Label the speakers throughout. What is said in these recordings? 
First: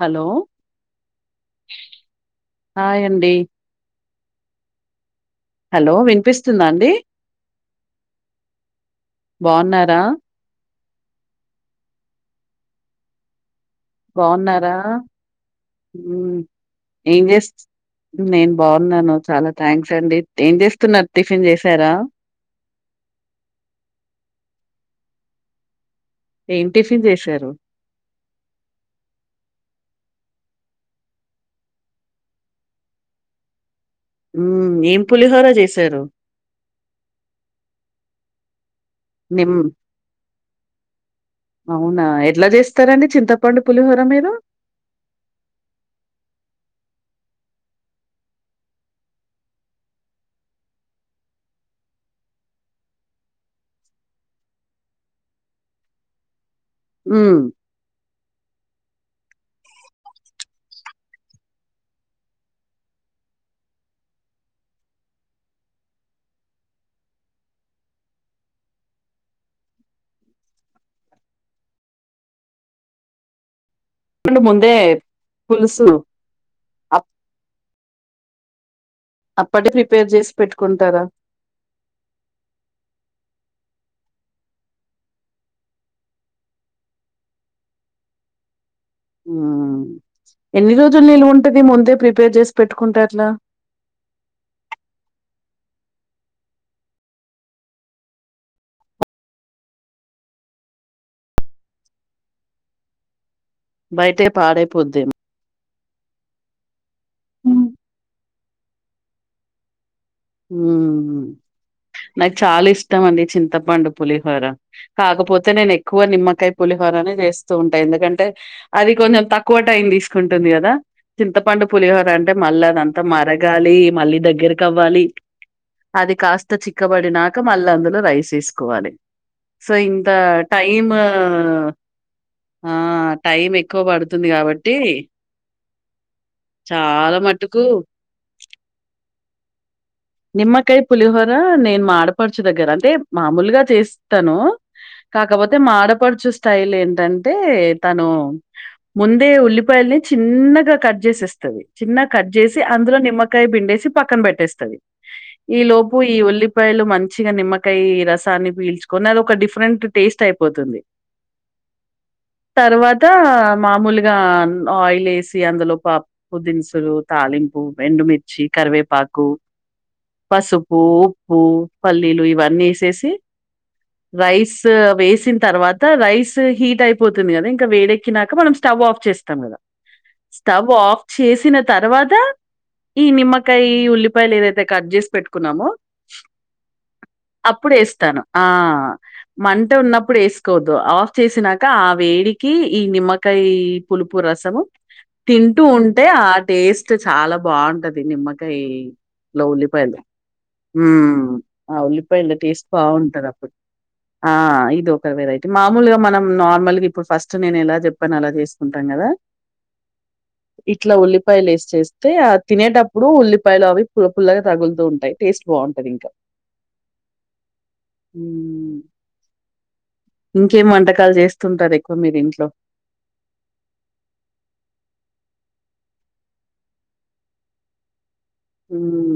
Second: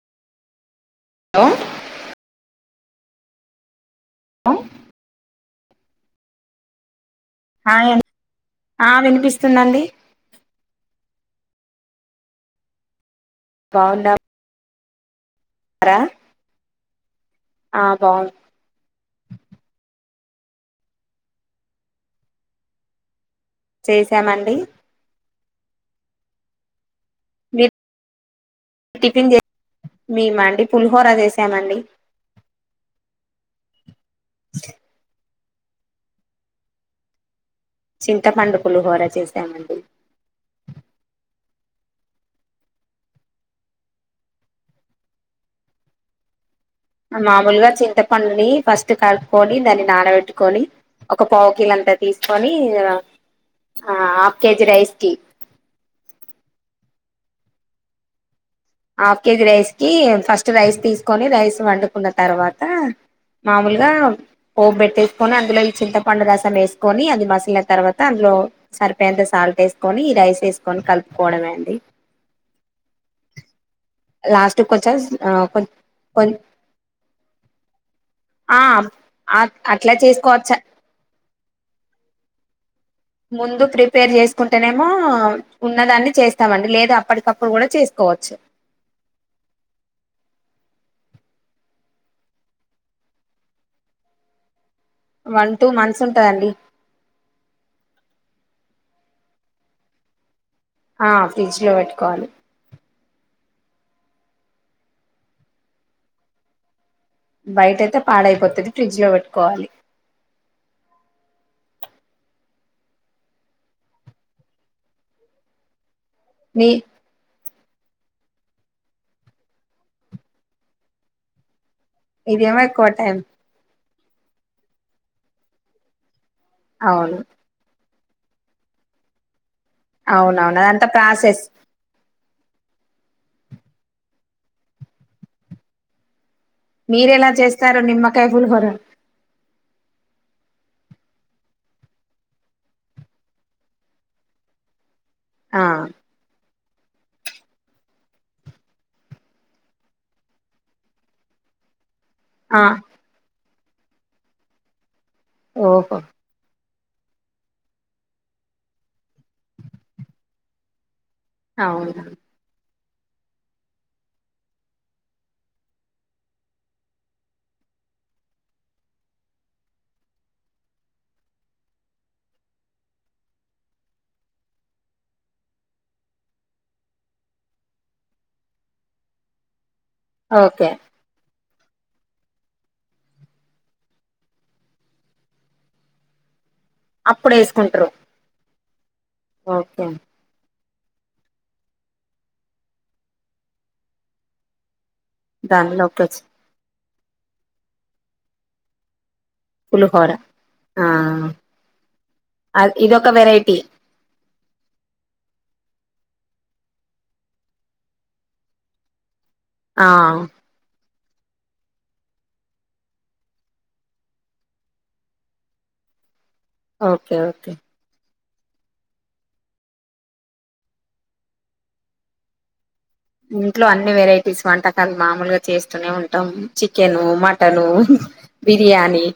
Speaker 1: Hello
Speaker 2: hello
Speaker 1: hi అండి
Speaker 2: హ
Speaker 1: hello వినిపిస్తుందా అండి
Speaker 2: హాయ్ అండ్ ఆ వినిపిస్తుందండి
Speaker 1: బావున్నారా? బాగున్నారా ఆ ము ఏం చేస్తూ
Speaker 2: ఆ బాగు
Speaker 1: నేను బాగున్నాను చాలా థ్యాంక్స్ అండి ఏం చేస్తున్నారు టిఫిన్ చేశారా
Speaker 2: చేసామండి
Speaker 1: ఏం టిప్ టి వేసారు
Speaker 2: మీరు మేమ అండి పులిహోర చేసామండి
Speaker 1: ఊ ఏం పులిహోర ఎసారు
Speaker 2: చింతపండు పులిహోర చేసాము అండి
Speaker 1: అవునా ఎట్లా చేస్తారండి చింతపండు పులిహోర మీరు
Speaker 2: మామూలుగా చింతపండుని ఫస్ట్ కలుపుకొని దాన్ని నానబెట్టుకొని, ఒక పావు కిల అంతా తీసుకొని హాఫ్ కేజీ రైస్ కి
Speaker 1: హుమ్
Speaker 2: హాఫ్ కేజీ రైస్కి ఫస్ట్ రైస్ తీసుకొని రైస్ వండుకున్న తర్వాత మామూలుగా పోపు పెట్టేసుకుని, అందులో చింతపండు రసం వేసుకొని అది మసిలిన తర్వాత అందులో సరిపోయేంత సాల్ట్ వేసుకొని ఈ రైస్ వేసుకొని కలుపుకోవడంమే అండి,
Speaker 1: పండు
Speaker 2: లాస్ట్
Speaker 1: ముందే
Speaker 2: కొంచెం ఆ కొన్
Speaker 1: పులుసు
Speaker 2: కొన్ ఆ
Speaker 1: అప్పటి
Speaker 2: అట్లా
Speaker 1: ప్రిపేర్ చేసి
Speaker 2: చేసుకోవచ్చ
Speaker 1: పెట్టుకుంటారా
Speaker 2: ముందు ప్రిపేర్ చేసుకుంటేనేమో ఉన్నదాన్ని చేస్తామండి లేదు అప్పటికప్పుడు కూడా చేసుకోవచ్చు,
Speaker 1: హు ఎన్ని రోజులు నిలువ ఉంటది ముందే ప్రిపేర్ చేసి పెట్టుకుంటే అట్లా,
Speaker 2: వన్ టూ మంత్స్ ఉంటదండి ఆ ఫ్రిడ్జ్ లో పెట్టుకోవాలి
Speaker 1: బయటే పాడైపోద్దేమో హ్మ్.
Speaker 2: బయట అయితే పాడై పోతది ఫ్రిడ్జ్ లో పెట్టుకోవాలి
Speaker 1: హుమ్ నాకు చాలా ఇష్టం అండి చింతపండు పులిహోర, కాకపోతే నేను ఎకు ఎక్కువ నిమ్మకాయ
Speaker 2: మీ
Speaker 1: పులిహోరనే చేస్ సు ఉంటా ఎందుకంటే అది కొంచెం తక్కువ టైం తీసుకుంటుంది కదా చింతపండు పులిహోర అంటే
Speaker 2: ఇదేమో
Speaker 1: మల్ల అది
Speaker 2: ఎక్కువ
Speaker 1: అంత
Speaker 2: టైం
Speaker 1: మరగాలి మళ్ళీ దగ్గరికి అవ్వాలి అది కాస్ త
Speaker 2: అవును
Speaker 1: చిక్కబడినాక మల్ల అందులో రైస్ వేసుకోవాలి సో ఇంత
Speaker 2: అవునవును అదంతా
Speaker 1: టైమ్
Speaker 2: ప్రాసెస్
Speaker 1: ఆ టైం ఎక్కువ పడుతుంది కాబట్టి చాలా
Speaker 2: మీరెలా
Speaker 1: మటుకు
Speaker 2: చేస్తారు నిమ్మకాయ పులిహోర
Speaker 1: నిమ్మకాయ పులిహోర నేను మా ఆడపడుచు దగ్గర అంటే మామూలుగా చేస్తాను కాకపోతే
Speaker 2: ఆ
Speaker 1: మా ఆడపడుచు స్టైల్ ఏంటంటే తను ముందే ఉల్లిపాయల్ని చిన్నగా కట్ చేసేసిస్తది చిన్న కట్ చేసి
Speaker 2: ఆ
Speaker 1: అందులో నిమ్మకాయ పిండేసి వచ్చి పక్కన పెట్టేస్తది ఈ లోపు
Speaker 2: ఓహో
Speaker 1: ఈ ఒల్లి ఉల్లిపాయలు మంచిగా నిమ్మకాయ రసాన్ని పీల్చుకొని అది ఒక డిఫరెంట్ టేస్ట్ అయిపోతుంది
Speaker 2: అవును
Speaker 1: తర్వాత మామూలుగా ఆయిల్ వేసి అందులో పాప్పు దినుసులు తాలింపు ఎండుమిర్చి కరివేపాకు పసుపు ఉప్పు పల్లీలు ఇవన్నీ వేసేసి రైస్ వేసిన తర్వాత రైస్ హీట్ అయిపోతుంది కదా ఇంకా వేడెక్కినాక మనం స్టవ్ ఆఫ్ చేస్తాం కదా
Speaker 2: ఓకే
Speaker 1: స్టవ్ ఆఫ్ చేసిన తర్వాత ఈ నిమ్మకాయ ఉల్లి పాయలు ఏదైతే కట్ చేసి పెట్టుకున్నామో
Speaker 2: అప్పుడు
Speaker 1: అప్పుడ
Speaker 2: వేసుకుంటారు
Speaker 1: వేస్తాను ఆ మంట
Speaker 2: ఓకే
Speaker 1: ఉన్నప్పుడు వేసుకోవ ఆఫ్ చేసినాక ఆ వేడికి ఈ నిమ్మకాయ పులుపు రసము తింటూ
Speaker 2: దానిలోకి
Speaker 1: ఉంటే
Speaker 2: వచ్చి
Speaker 1: ఆ టేస్ అే చాలా బాగుంటది నిమ్మకాయ్ లో ఉల్లిపాయలు
Speaker 2: పులిహోర
Speaker 1: హు
Speaker 2: ఆ
Speaker 1: ఆ ఉల్లిపాయల టేస్ట్
Speaker 2: అది ఇదొక
Speaker 1: బాగుంటాది అప్పుడు
Speaker 2: వెరైటీ
Speaker 1: ఆ ఇది ఒక వెరైటీ మామూలుగా మనం నార్మల్గా ఇప్పుడు ఫస్ట్ నేను ఎలా చెప్పాను అలా చేసుకుంటాం కదా
Speaker 2: ఆ
Speaker 1: ఇట్లా ఉల్లిపాయలు వేసి చేస్తే ఆ తినేటప్పుడు ఉల్లిపాయలు అవి పు పుల్లగా తగులుతూ ఉంటాయి టేస్ట్ బాగుంటది ఇంకా
Speaker 2: ఓకే ఓకే
Speaker 1: ఇంకేం వంటకాలు చేస్తుంటారు ఎక్కువ మీరు ఇంట్లో
Speaker 2: ఇంట్లో అన్ని వెరైటీస్ వంటకాలు మామూలుగా చేస్తూనే ఉంటాం చికెను మటను బిర్యానీ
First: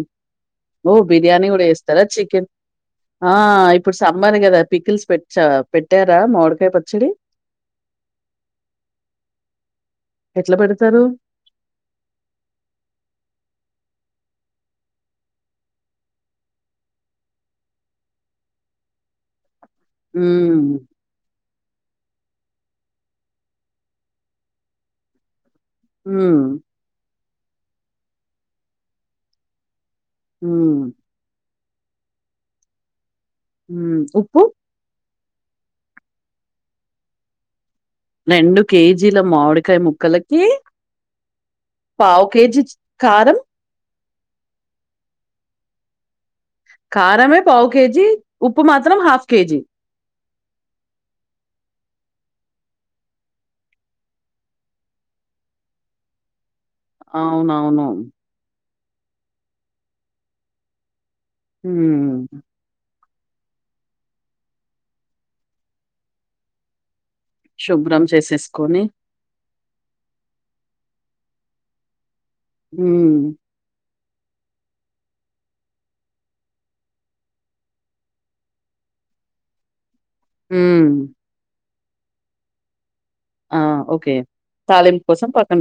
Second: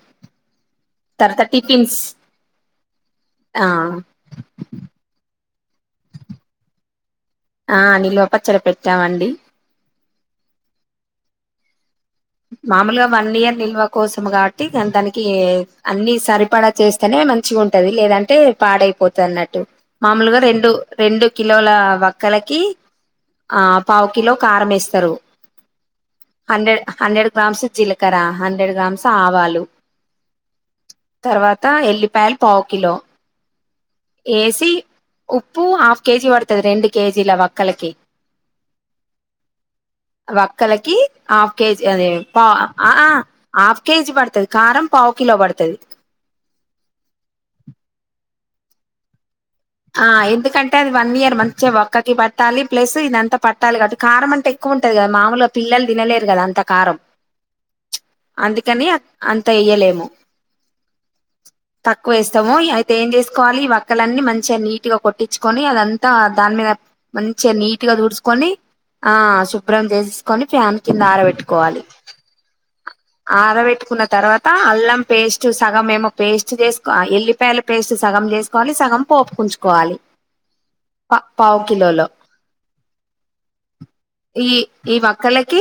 Speaker 1: ఓ
Speaker 2: తర్వాత
Speaker 1: బిర్యానీ కూడా
Speaker 2: టిఫిన్స్
Speaker 1: వేస్తారా చికెన్ ఆ ఇప్పుడు సమ్మర్ కదా పికిల్స్ పెచ్చా పెట్టారా మామిడికాయ పచ్చడి
Speaker 2: ఆ నిీ లోపచ్చడీ పెట్టామండి
Speaker 1: ఎట్లా పెడతారు
Speaker 2: మామూలుగా వన్ ఇయర్ నిల్వ కోసం కాబట్టి దానికి అన్ని సరిపడా చేస్తేనే మంచిగా ఉంటది లేదంటే పాడైపోతుంది అన్నట్టు మామూలుగా రెండు
Speaker 1: హ్మ్.
Speaker 2: రెండు కిలోల క్కలకి ఆ పావుకిలో కారం వేస్తారు
Speaker 1: హ
Speaker 2: హండ్రెడ్ హండ్రెడ్ గ్రామ్స్ జీలకర హండ్రెడ్ గ్రామ్స్ ఆవాలు
Speaker 1: హు
Speaker 2: త్తా ఎల్లిపాయల్ పావు కిలో
Speaker 1: ఉ ఉప్పు
Speaker 2: వేసి ఉప్పు హాఫ్ కేజి వడుతది రెండు కేజి లావ
Speaker 1: రెండు కేజీల మామిడికాయ ముక్కలకీ
Speaker 2: కేజి అదే పౌ ఆఆ హఫ్ కేజ్ కేజీ పడుతుంది కారం పావు కిలో పడతది
Speaker 1: కారమే పావు కేజీ ఉప్పు మాత్రం హాఫ్ కేజీ
Speaker 2: ఆ ఎందుకంటే అది వన్ ఇయర్ మంచిగా వక్కకి పట్టాలి ప్లస్ ఇదంతా పట్టాలి కట్టి కారం అంటే ఎక్కువ ఉంటుంది కదా మామూలు పిల్లలు తినలేరు కదా అంతా
Speaker 1: అవునవును
Speaker 2: కాని అంత ఏయ్యలేము తక్కువ
Speaker 1: హ్మ్.
Speaker 2: వేస్తాముో ఏం చేకోవాలి ఈ వక్కలన్నీ మంచి నీట్ గా కొట్టించుకొని అదంతా దాని మీద మంచిగా నీట్గా
Speaker 1: శుభ్రం
Speaker 2: దుడ్స్కొని
Speaker 1: చేసేసుకొని
Speaker 2: కొని ఆ చు శుబ్రం చేసేసుకొని ఫ్యాన్ కింద ఆరబెట్టుకోవాలి
Speaker 1: హ్మ్.
Speaker 2: ఆర వెట్టుకున్నా తర్వాత అల్లం పేస్ట్ సగం ఏమో పేస్ట్ చేసుకో ఎల్లిపాయల పేస్ట్ సగం చేసుకోవాలి సగం పోపు కుంచుకోవాలి
Speaker 1: మ్మ్
Speaker 2: కిలో లో
Speaker 1: ఓకే.
Speaker 2: ఈ ఈ
Speaker 1: తాలింపు కోసం పక్కన
Speaker 2: వక్కలకి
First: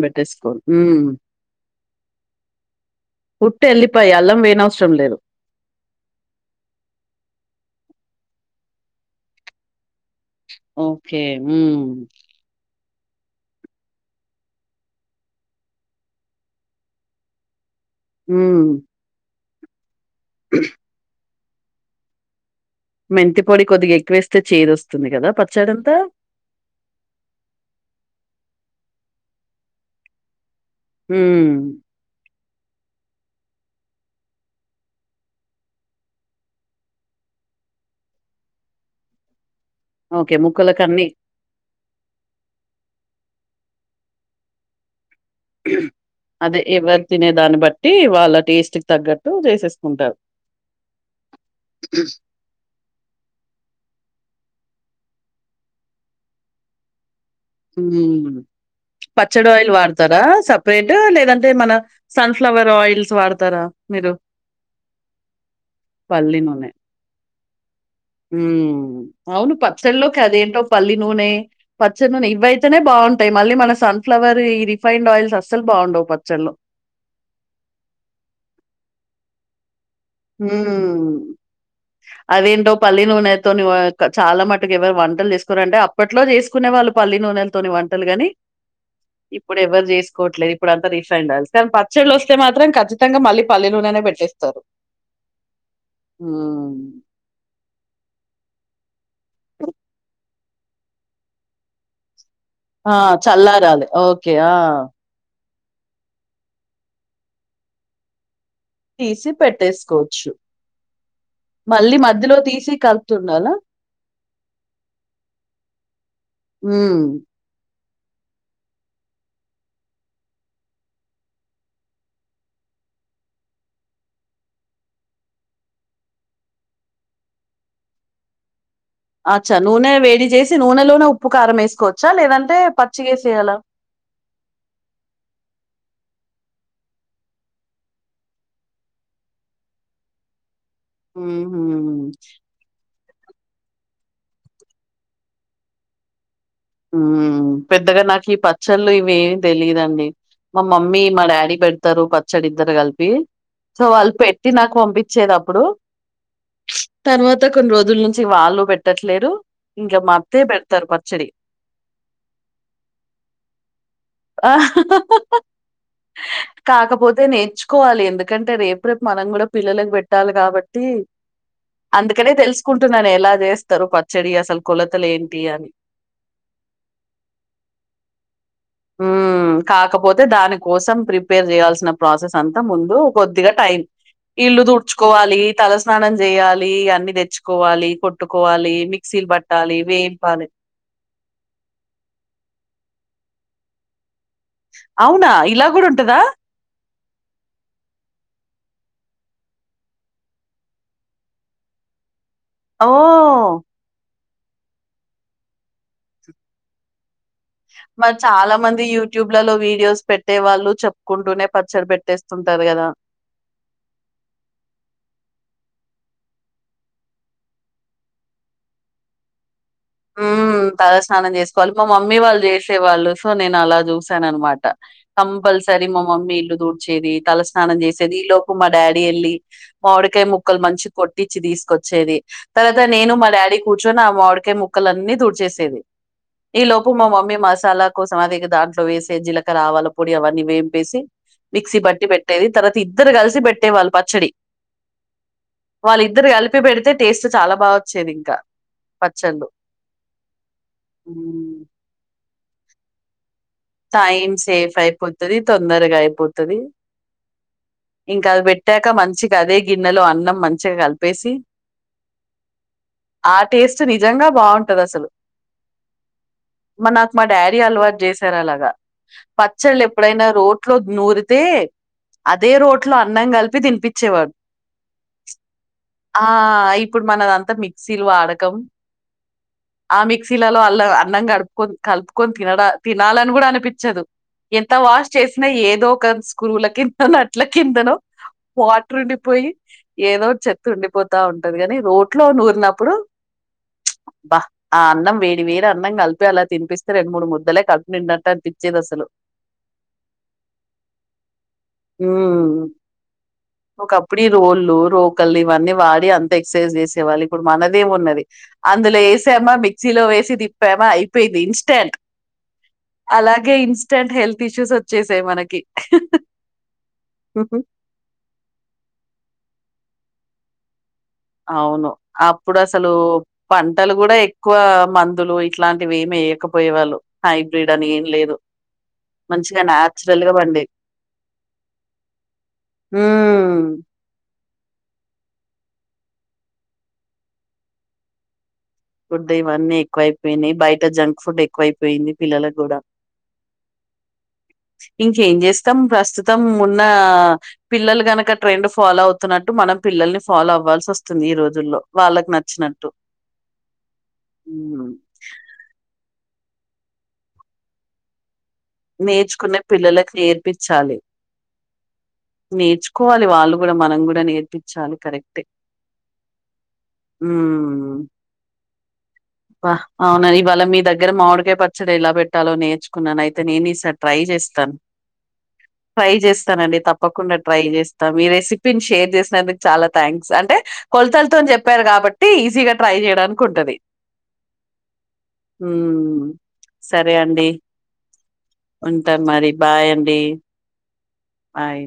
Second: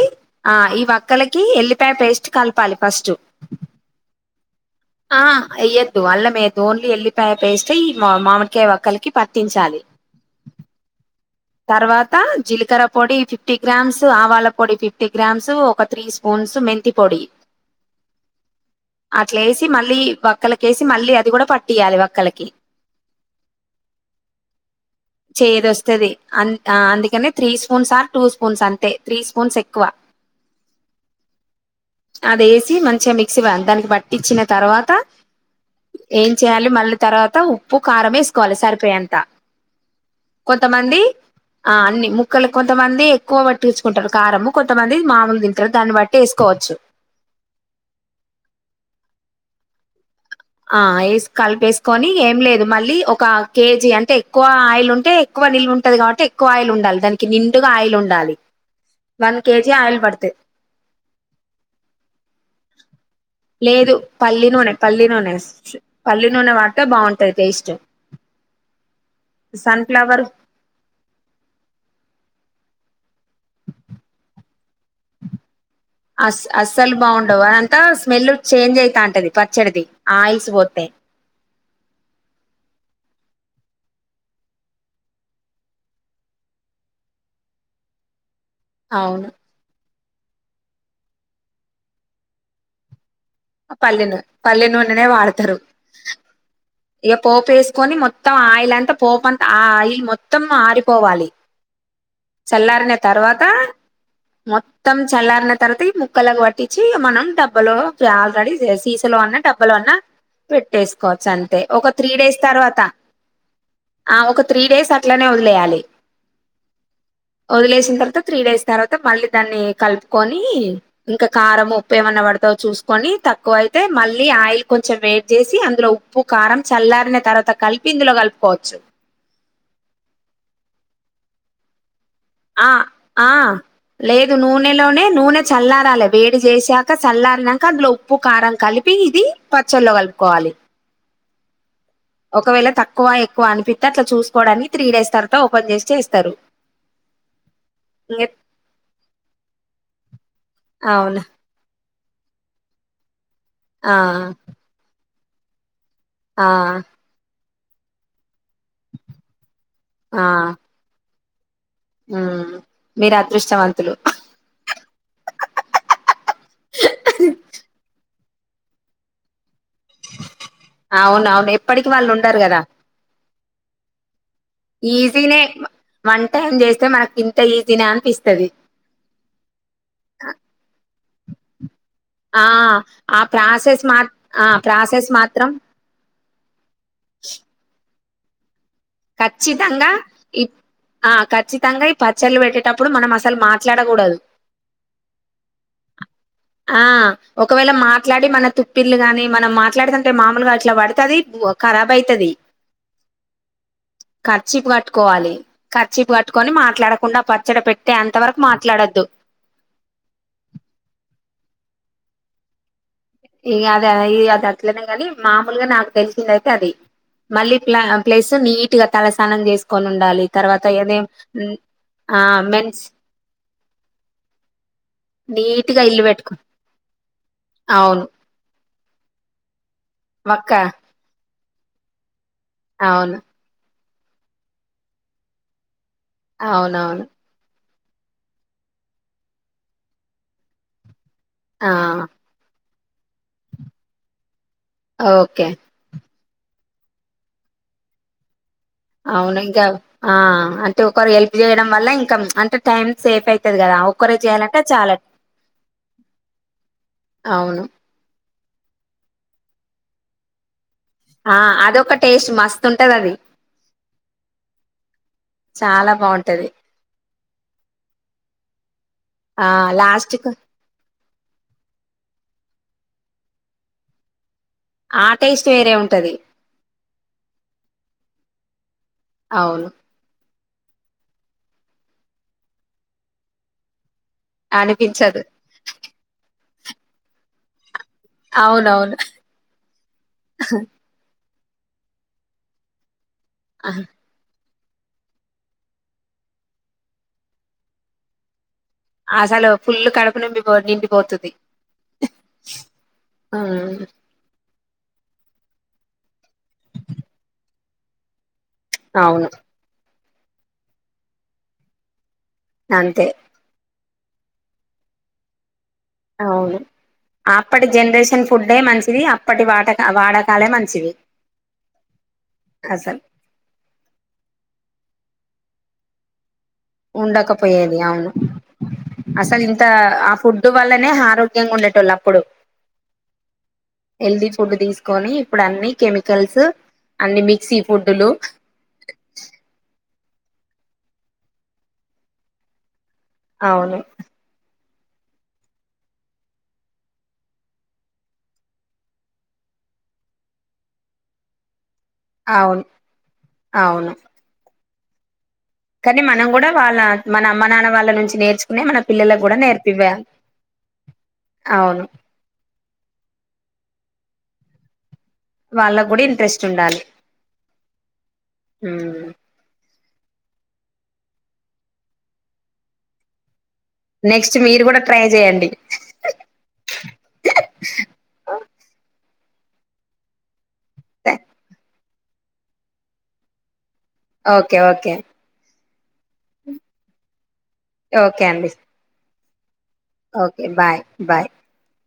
Speaker 2: ఆ
Speaker 1: పెట్టేసుకోవాలి.
Speaker 2: ఈ
Speaker 1: హ్మ్.
Speaker 2: వక్కలకి ఎల్లిపాయ పేస్ట్ కలపాలి ఫస్ట్
Speaker 1: అలం వేయనావ
Speaker 2: ఆ ఎయ్యొద్దు అల్ మేయొద్దు ఓన్లీ ఎల్లిపయ పేస్ట్ ఈ మా మామి ఒకే వక్కలకి పట్టించాలి
Speaker 1: ఓకే మ్మ్
Speaker 2: తర్వాత జీలకర్ర పొడి ఫిఫ్టీ గ్రామ్స్ ఆవాల పొడి ఫిఫ్టీ గ్రామ్స్ ఒక త్రీ స్పూన్స్ మెంతి పొడి
Speaker 1: మ్మ్
Speaker 2: క్లేస్ ట్టి మళ్ళీ వక్కలకేసి మళ్ళీ అది కూడా పట్ట పట్టియాలి వక్కలకి
Speaker 1: మెంతి పొడి కొద్దిగా ఎక్కువేస్తే చేదొస్తుంది కదా! పచ్చడంతా.
Speaker 2: చేదొస్తది అం ఆ అందుకనే three spoons or two spoons అంతే త్రీ స్పూన్స్ ఎక్కువ
Speaker 1: మ్మ్
Speaker 2: అదేసి మంచిగా మిక్సీ వ దానికి బట్టి ఇచ్చిన తర్వాత ఏం చేయాలి మళ్ళీ తర్వాత ఉప్పు కారం ఏసుకోవాలి సరిపోయే అంత
Speaker 1: ఓకే.
Speaker 2: కొంతమంది
Speaker 1: ముక్కలకన్నీ
Speaker 2: ఆ అన్ని ముక్కలు కొంతమంది కువబాట్టించుకుంటారు కారము కొంతమంది మామూలు తింటారు దాన్ని బట్టి
Speaker 1: అదే
Speaker 2: వేసుకోవచ్చు
Speaker 1: ఎవరు తినేదాన్ని బట్టి వాళ్ళ టేస్ట్ కి తగ్గట్టు చేసేస్ ఉంటారు
Speaker 2: ఆ ఎస్ కలిపేసుకొని ఏం లేదు మళ్ళీ ఒక కేజీ అంటే ఎక్కువ ఆయిల్ ఉంట టే ఎక్కువ నిల్వ ఉంటది కాబట్టి ఎకువ ఆయిల్ ఉండాలి దానికి నిండుగా ఆయిల్ ఉండాలి
Speaker 1: ఉమ్
Speaker 2: వన్
Speaker 1: పచ్చడి ఆయిల్
Speaker 2: కేజీ
Speaker 1: వాడతారా
Speaker 2: పడతది
Speaker 1: సపరేట్ లేదంటే మన సన్ఫ్లవర్ ఆయిల్స్ వాడతారా
Speaker 2: లేదు
Speaker 1: మీరు
Speaker 2: పల్లి నూనె పల్లి నూనె పల్లి నూనె వాడితే బాగుం తే టేస్ట్
Speaker 1: ఊమ్ అవును పచ్చళ్లోకి
Speaker 2: సన్ఫ్లవర్
Speaker 1: అదేంటో పల్లీ నూనె పచ్చ నూనె ఇవ్వై తే నే బావుంటాయి మళీ మన సన్ ఫ్లవర్ ఈ రిఫైండ్ ఆయిల్స్స్ వస్
Speaker 2: అస్ అస్సలు బాగుండవు అంతా స్మెల్ చేంజ్ ఐతన్టది పచ్చడది
Speaker 1: ఊమ్ అదేంటో పల్లి నూనెతోని చాలా మటకు ఎవరు వంటలు చేసుకోర అంటే అప్పట్లో చేసుకునే వాళ్ళు పల్లీ నూనెలతోని వంటలుగాని
Speaker 2: అవును
Speaker 1: ఇప్పుడు ఎవరు చేసుకోవట్లేదు ఇప్పుడంతా రిఫైడ్ ఆయిల్ కానీ పచ్చళ్ళ వస్తె మాత్రం కచ్చి ఖతంగా మళ్ళీ పల్లినూనేనే పెటిస్తారు
Speaker 2: నేనే వాడతారు ఇక పోపు వేసుకొని మొత్తం ఆయిలంతా పోప అంత ఆ అయిల్ మొత్త మొత్తం ఆరిపోవాలి
Speaker 1: ఆ!
Speaker 2: చల్లారిన తర్వాత
Speaker 1: చల్లారాలి. ఓకే. ఆ!
Speaker 2: మొత్తం చల్లారిన తర్వాత ఈ ముక్కలకుగా పట్టించి మనం డబ్బలో ఆల్రెడీ సీసలో
Speaker 1: తీసి
Speaker 2: అన్నా డబ్బలన్నా
Speaker 1: పెట్టేసుకోవచ్చు.
Speaker 2: పెట్టేసుకోవచ్చు అన్ తే ఒక
Speaker 1: మళ్ళీ
Speaker 2: త్రి డేస్
Speaker 1: మధ్యలో తీసి
Speaker 2: తర్వాత
Speaker 1: కలుపుతుండాలా?
Speaker 2: ఆ ఒక త్రి డేస్ అట్లనే వదిలేయాలి
Speaker 1: హ్మ్.
Speaker 2: ఒ లేసిన తర్వాత త్రీ డేస్ తర్వాత మళ్ళీ దాన్ని కలుపుకొని ఇంకా కారం ఉప్పు ఏమన్నా పడత చూసుకని తక్కువ అయితే మళ్ళ ఆయిల్ కొంచెం వెడ్ చేసి అందులో ఉ ఉప్పు కారం చల్లారిన తర్వాత కలిపి ఇందులో కలుపుకోవచ్చు
Speaker 1: అచ్చా నూనె వేడి చేసి నూనెలోనే ఉప్పు కారం వేసుకో
Speaker 2: ఆ ఆ లేదు నూనెలోనే నూనె చల్ల రాలే వేడి చేసాక చల్లారినక అందులో ఉప్పు కారం కలిపి ఇది పచ్చల్లో కలుపుకోవాలి
Speaker 1: ఊహ్మ్
Speaker 2: ఒకవేళ తక్ తక్కువ ఎక్కువ అనిపిస్తతే అట్లా చూసుకోవడానికి త్రీ డేస్ తర్వాత ఓపెన్ చేసి చేస్తారు.
Speaker 1: ఊమ్ పెద్దగా
Speaker 2: ఇంగ
Speaker 1: నాకు ఈ పచ్చళ్ళు ఇవేమి తెలియదండి మా మమ్మీ
Speaker 2: అవును
Speaker 1: మా డాడీ పెట్ ఇద్దరు పచ్చడి ఇద్దర్ కలిపి సొ
Speaker 2: ఆ
Speaker 1: వాల్ పెట్టి నాక్ వంపి చ్చే దప్పుడు
Speaker 2: ఆ
Speaker 1: త్త కొన్ రోజుల్ నుంచి వాళ్ళు పెట్టట్లేదు ఇంక మా
Speaker 2: ఆ,
Speaker 1: అత్తే పెడ్తారు ప చ్చేరి
Speaker 2: ఉమ్ మీరు అదృష్టవంతులు
Speaker 1: కాకపోతే నేర్చుకోవాలి ఎందు కెంటే రేపు రేపు మనం కూడ పిల్లలకు పెట్టాలి కాబట్టి
Speaker 2: అవునవును ఎప్పటికి వాళ్ళు
Speaker 1: అందుకనే
Speaker 2: ఉండరు కదా
Speaker 1: తెలుస్ కుంటున్నాను ఎలా చేస్ తరూ ప చెడి అసల్ కొలతలేంటి
Speaker 2: ఈజీనే
Speaker 1: అని
Speaker 2: వన్ టైం చేస్తే మనకి ఇంత ఈజీనే అనిపిస్తుంది
Speaker 1: హుమ్ కాకపొతే దానికోసం ప్రిపేర్ చేయాల్సిన ప్రాసెస్
Speaker 2: ఆ
Speaker 1: అంత ముందు
Speaker 2: ఆ
Speaker 1: కొద్దిగా టైం
Speaker 2: ప్రాసెస్ మా ఆ
Speaker 1: ఇల్లు
Speaker 2: ప్రాసెస్
Speaker 1: దుడ్చుకోవాలీ
Speaker 2: మాత్రం
Speaker 1: తలస్నానం దెయ్యాల్ ఈ అన్ని తెచ్చుకోవాలి పొట్ ట్టుకోవాలి
Speaker 2: ఖచ్చితంగా ఈ ఆ ఖచ్చితంగా ఈ పచ్చళ్ళు పెట్టె టప్పుడు మనం అసల్ మాట్లాడకూడదు
Speaker 1: అవునా ఇలా కూడ ఉంటదా
Speaker 2: ఆ ఒకవేళ మాట్లాడి మన తుప్పిళ్లు గాని మనం మాట్లాడితుంటే మామూలుగా అట్లా పడుతది, ఖరాబ్ అయితది
Speaker 1: ఓ
Speaker 2: కర్చీపు కట్టుకోవాలి కర్చీపు కట్టుకొని మాట్లాడకుండా పట్
Speaker 1: మర్ చాలా మంది యూట్యూబ్ లలో వీడియోస్ పెట్టే వాళ్ళు చెప్కుంటూనే పచ్చడ్ పెట్టేస్తుంటార్ కదా
Speaker 2: ఇ అదెదె ఇ అది అట్లనే కాని మామూల్గ నాకు తెలిసిందయితే అది, మళ్ళీ ప్ల ప్లస్ నీట్ గా తలస్నానం చేసు
Speaker 1: హుమ్ తలస్నానం చేసుకోలి, మా మమ్మీ
Speaker 2: ఆ
Speaker 1: వాల్
Speaker 2: మెన్స్
Speaker 1: చేసేవాళ్ళు సొ నేన్ అలాచూసానన్మాట,
Speaker 2: నీట్గా
Speaker 1: కంపల్సరీ మా
Speaker 2: ఇల్లు పెట్టుకో
Speaker 1: మమ్మీ ఇల్లు తుడ్చేది తల స్నానం
Speaker 2: అవును
Speaker 1: చేసేది, ఈ లోప్ మా డ్యాడి ఎల్లి మామిడికాయ్
Speaker 2: వక్క
Speaker 1: ముక్కల్ మంచి కొట్టి చ్ తీసుకొచ్చేది తర్వాత నేను
Speaker 2: అవును
Speaker 1: మా డ్యాడి పుచ్చు నా మాడికాయ ముక్ ముక్కలన్నీ దూడ్చెసేది ఈ లోపు మా
Speaker 2: అవునవును
Speaker 1: మమ్మీ మసాలా కోసం అదె కద సొ వేసే జీలక రావాల పొడి అవన్నీ వేంపేసి
Speaker 2: ఆ
Speaker 1: మిక్సీ పట్టి పెట్టేది తర్వాత్ ఇద్దరు కల్సి పెట్టేవాళ్ళు పచ్చడి
Speaker 2: ఓకే
Speaker 1: ఇద్దరు కలిపి పెడితే టేస్ట్ చాలా బాగా వచ్చేది ఇంకా
Speaker 2: అవును
Speaker 1: పచ్చళ్లుు
Speaker 2: ఇంకా ఆ అంటే ఒకరు హెల్ప్ చేయడం వల్ల ఇంకా టే టైమ్ సేప్
Speaker 1: టైం సేఫ్ అయిపోతుంది తొందరగా అయిపోతుంది
Speaker 2: అవును
Speaker 1: ఇంకా అది పెట్టాక మంచి కా అదే గిన్నెలో అన్నం మం చిగ కలిపేసి
Speaker 2: ఆ అదొక టేస్ట్ మస్తు ఉంటది అది
Speaker 1: ఆ టేస్ట్ నిజంగా బాగుంటాది అసలు
Speaker 2: చాలా బాగుంటది
Speaker 1: నాకు మా డ్యాడి అలవాటు చే నాలాగా
Speaker 2: ఆ
Speaker 1: పచ్చళ్ళు
Speaker 2: లాస్ట్
Speaker 1: ఎప్పుడైనా
Speaker 2: కు
Speaker 1: రోట్లో నూరితే అదే రోట్లో అన్నం కలిపి తినిపిచ్చేవాడు
Speaker 2: ఆ టేస్ట్ వేరే ఉంటది
Speaker 1: ఆ ఇప్పుడు మనదంతా మిక్సీ టిల్ వాడకం
Speaker 2: అవును
Speaker 1: శీలలో అల్ల అన్నం కడుపుకొని కలుపుకొని తినడా తినాలని కూడా అనిపించదు ఎంత వాష్
Speaker 2: అనిపించదు
Speaker 1: చేసినా ఏదో ఓక కురువుల కింత అట్ల కిందనో
Speaker 2: అవునవును.
Speaker 1: వాటర్ ఉండిపోయి ఏదో చెత్త ఉండిపోతా ఉం ఉంటది గాని రోట్లో నూరినప్పుడు
Speaker 2: ఆ
Speaker 1: బ ఆ అన్నం వేడి వేడి అన్నం కలిపియాలా తినిపిస్తే రెండు మూడు ముద్దలే కడుపునిండెంత తి పిట్
Speaker 2: అసలు ఫుల్ కడపు నింమిపో నిండిపోతుంది
Speaker 1: ఉమ్ ఒకప్పుడు ఈ రోళ్ళు రోకలు ఇవన్నీ వాడి అంత ఎక్సర్సైజ్ చేసేవాళ్ళు ఇప్పుడు మనదేం ఉన్నది అందులో
Speaker 2: అవును.
Speaker 1: ఏసామ్మా మిక్సీలో వేస్ చి తిప్పమా అయిపోయింది ఇన్స్టెంట్
Speaker 2: అంతే.
Speaker 1: అలాగే ఇన్స్ స్టంట్ హెల్త్ ఇష్యూస్ వచ్చేసాయి మనకి
Speaker 2: అవును
Speaker 1: హుహు.
Speaker 2: అప్పటి జనరేషన్ ఫుడే మంచిది అప్పటి వాట వాడకాలే మంచివి
Speaker 1: అవును అప్పుడు అసలు పంటలు కూడా ఎక్కువ ఆ మందులు ఇట్లాంటివి ఏమి ఏయక
Speaker 2: ఉండకపోయేది అవును అసలు
Speaker 1: మంచిగా
Speaker 2: ఇంత ఆ
Speaker 1: నేచురల్‌గా
Speaker 2: ఫుడ్
Speaker 1: పండేవి.
Speaker 2: వల్లనే ఆరోగ్యంగా ఉండేట వాళ్ళు అప్పుడు
Speaker 1: హ్మ్.
Speaker 2: హెల్తీ ఫుడ్ తీసుకొని ఇప్పుడు అన్ని కెమికల్స్ అన్ని మిక్సీ ఫుడ్లు
Speaker 1: ఫుడ్ ఇవన్నీ ఎక్కువైపోయినాయి బయట జంక్ ఫుడ్ ఎక్కువైపోయింది పిల్లలకు కూడా
Speaker 2: అవును
Speaker 1: ఇంకేం చేస్తాం ప్రస్తుతం ఉన్న పిల్లలు గనక ట్రెండ్ ఫాలో అవుతున్నట్టు, మనం పిల్లల్ని ఫాలో అవ్వాల్సి వస్తుంది, ఈ రోజుల్లో వాళ్ళకి
Speaker 2: అవును.
Speaker 1: నచ్చినట్టు
Speaker 2: అవును
Speaker 1: ఉ
Speaker 2: కానీ మనం కూడా వాళ్ళ మన అమ్మ నాన్న వాళ్ళ నుంచి నేర్చు
Speaker 1: నేర్చుకునే పిల్లలలకు నేర్పించాలి
Speaker 2: అవును.
Speaker 1: నేర్చుకోవాలి వాళ్ళు కూడా మనం కూడా నేర్పించాలి కరెక్టే
Speaker 2: వాళ్ళకు కూడా ఇంట్రెస్ట్ ఉండాలి
Speaker 1: మ్మ్ బా అవునా ఇవాళ మీ దగ్గర మామిడికాయ పచ్చడి ఎలా పెట్టాలో నేర్చుకున్నాను అయితే నేను ఈసారి ట్రై
Speaker 2: నెక్స్ట్ మీరు
Speaker 1: చేస్తాను
Speaker 2: కూడా ట్రై చేయండి
Speaker 1: ట్రై చేస్తానండి తప్పకుండా ట్రై చేస్తాను మీ రెసిపీని షేర్ చేస్త నందుకు చాలా థ్యాంక్స్ అంటే కొలతలతో చెప్పి చెప్పారు కాబట్టి ఈజీగా ట్రై చేయడానికి ఉంటది
Speaker 2: ఓకే ఓకే
Speaker 1: ఉ సరే అండి
Speaker 2: ఓకే అండి
Speaker 1: మరి బాయ్ అండి
Speaker 2: ఓకే బాయ్ బాయ్
Speaker 1: బాయి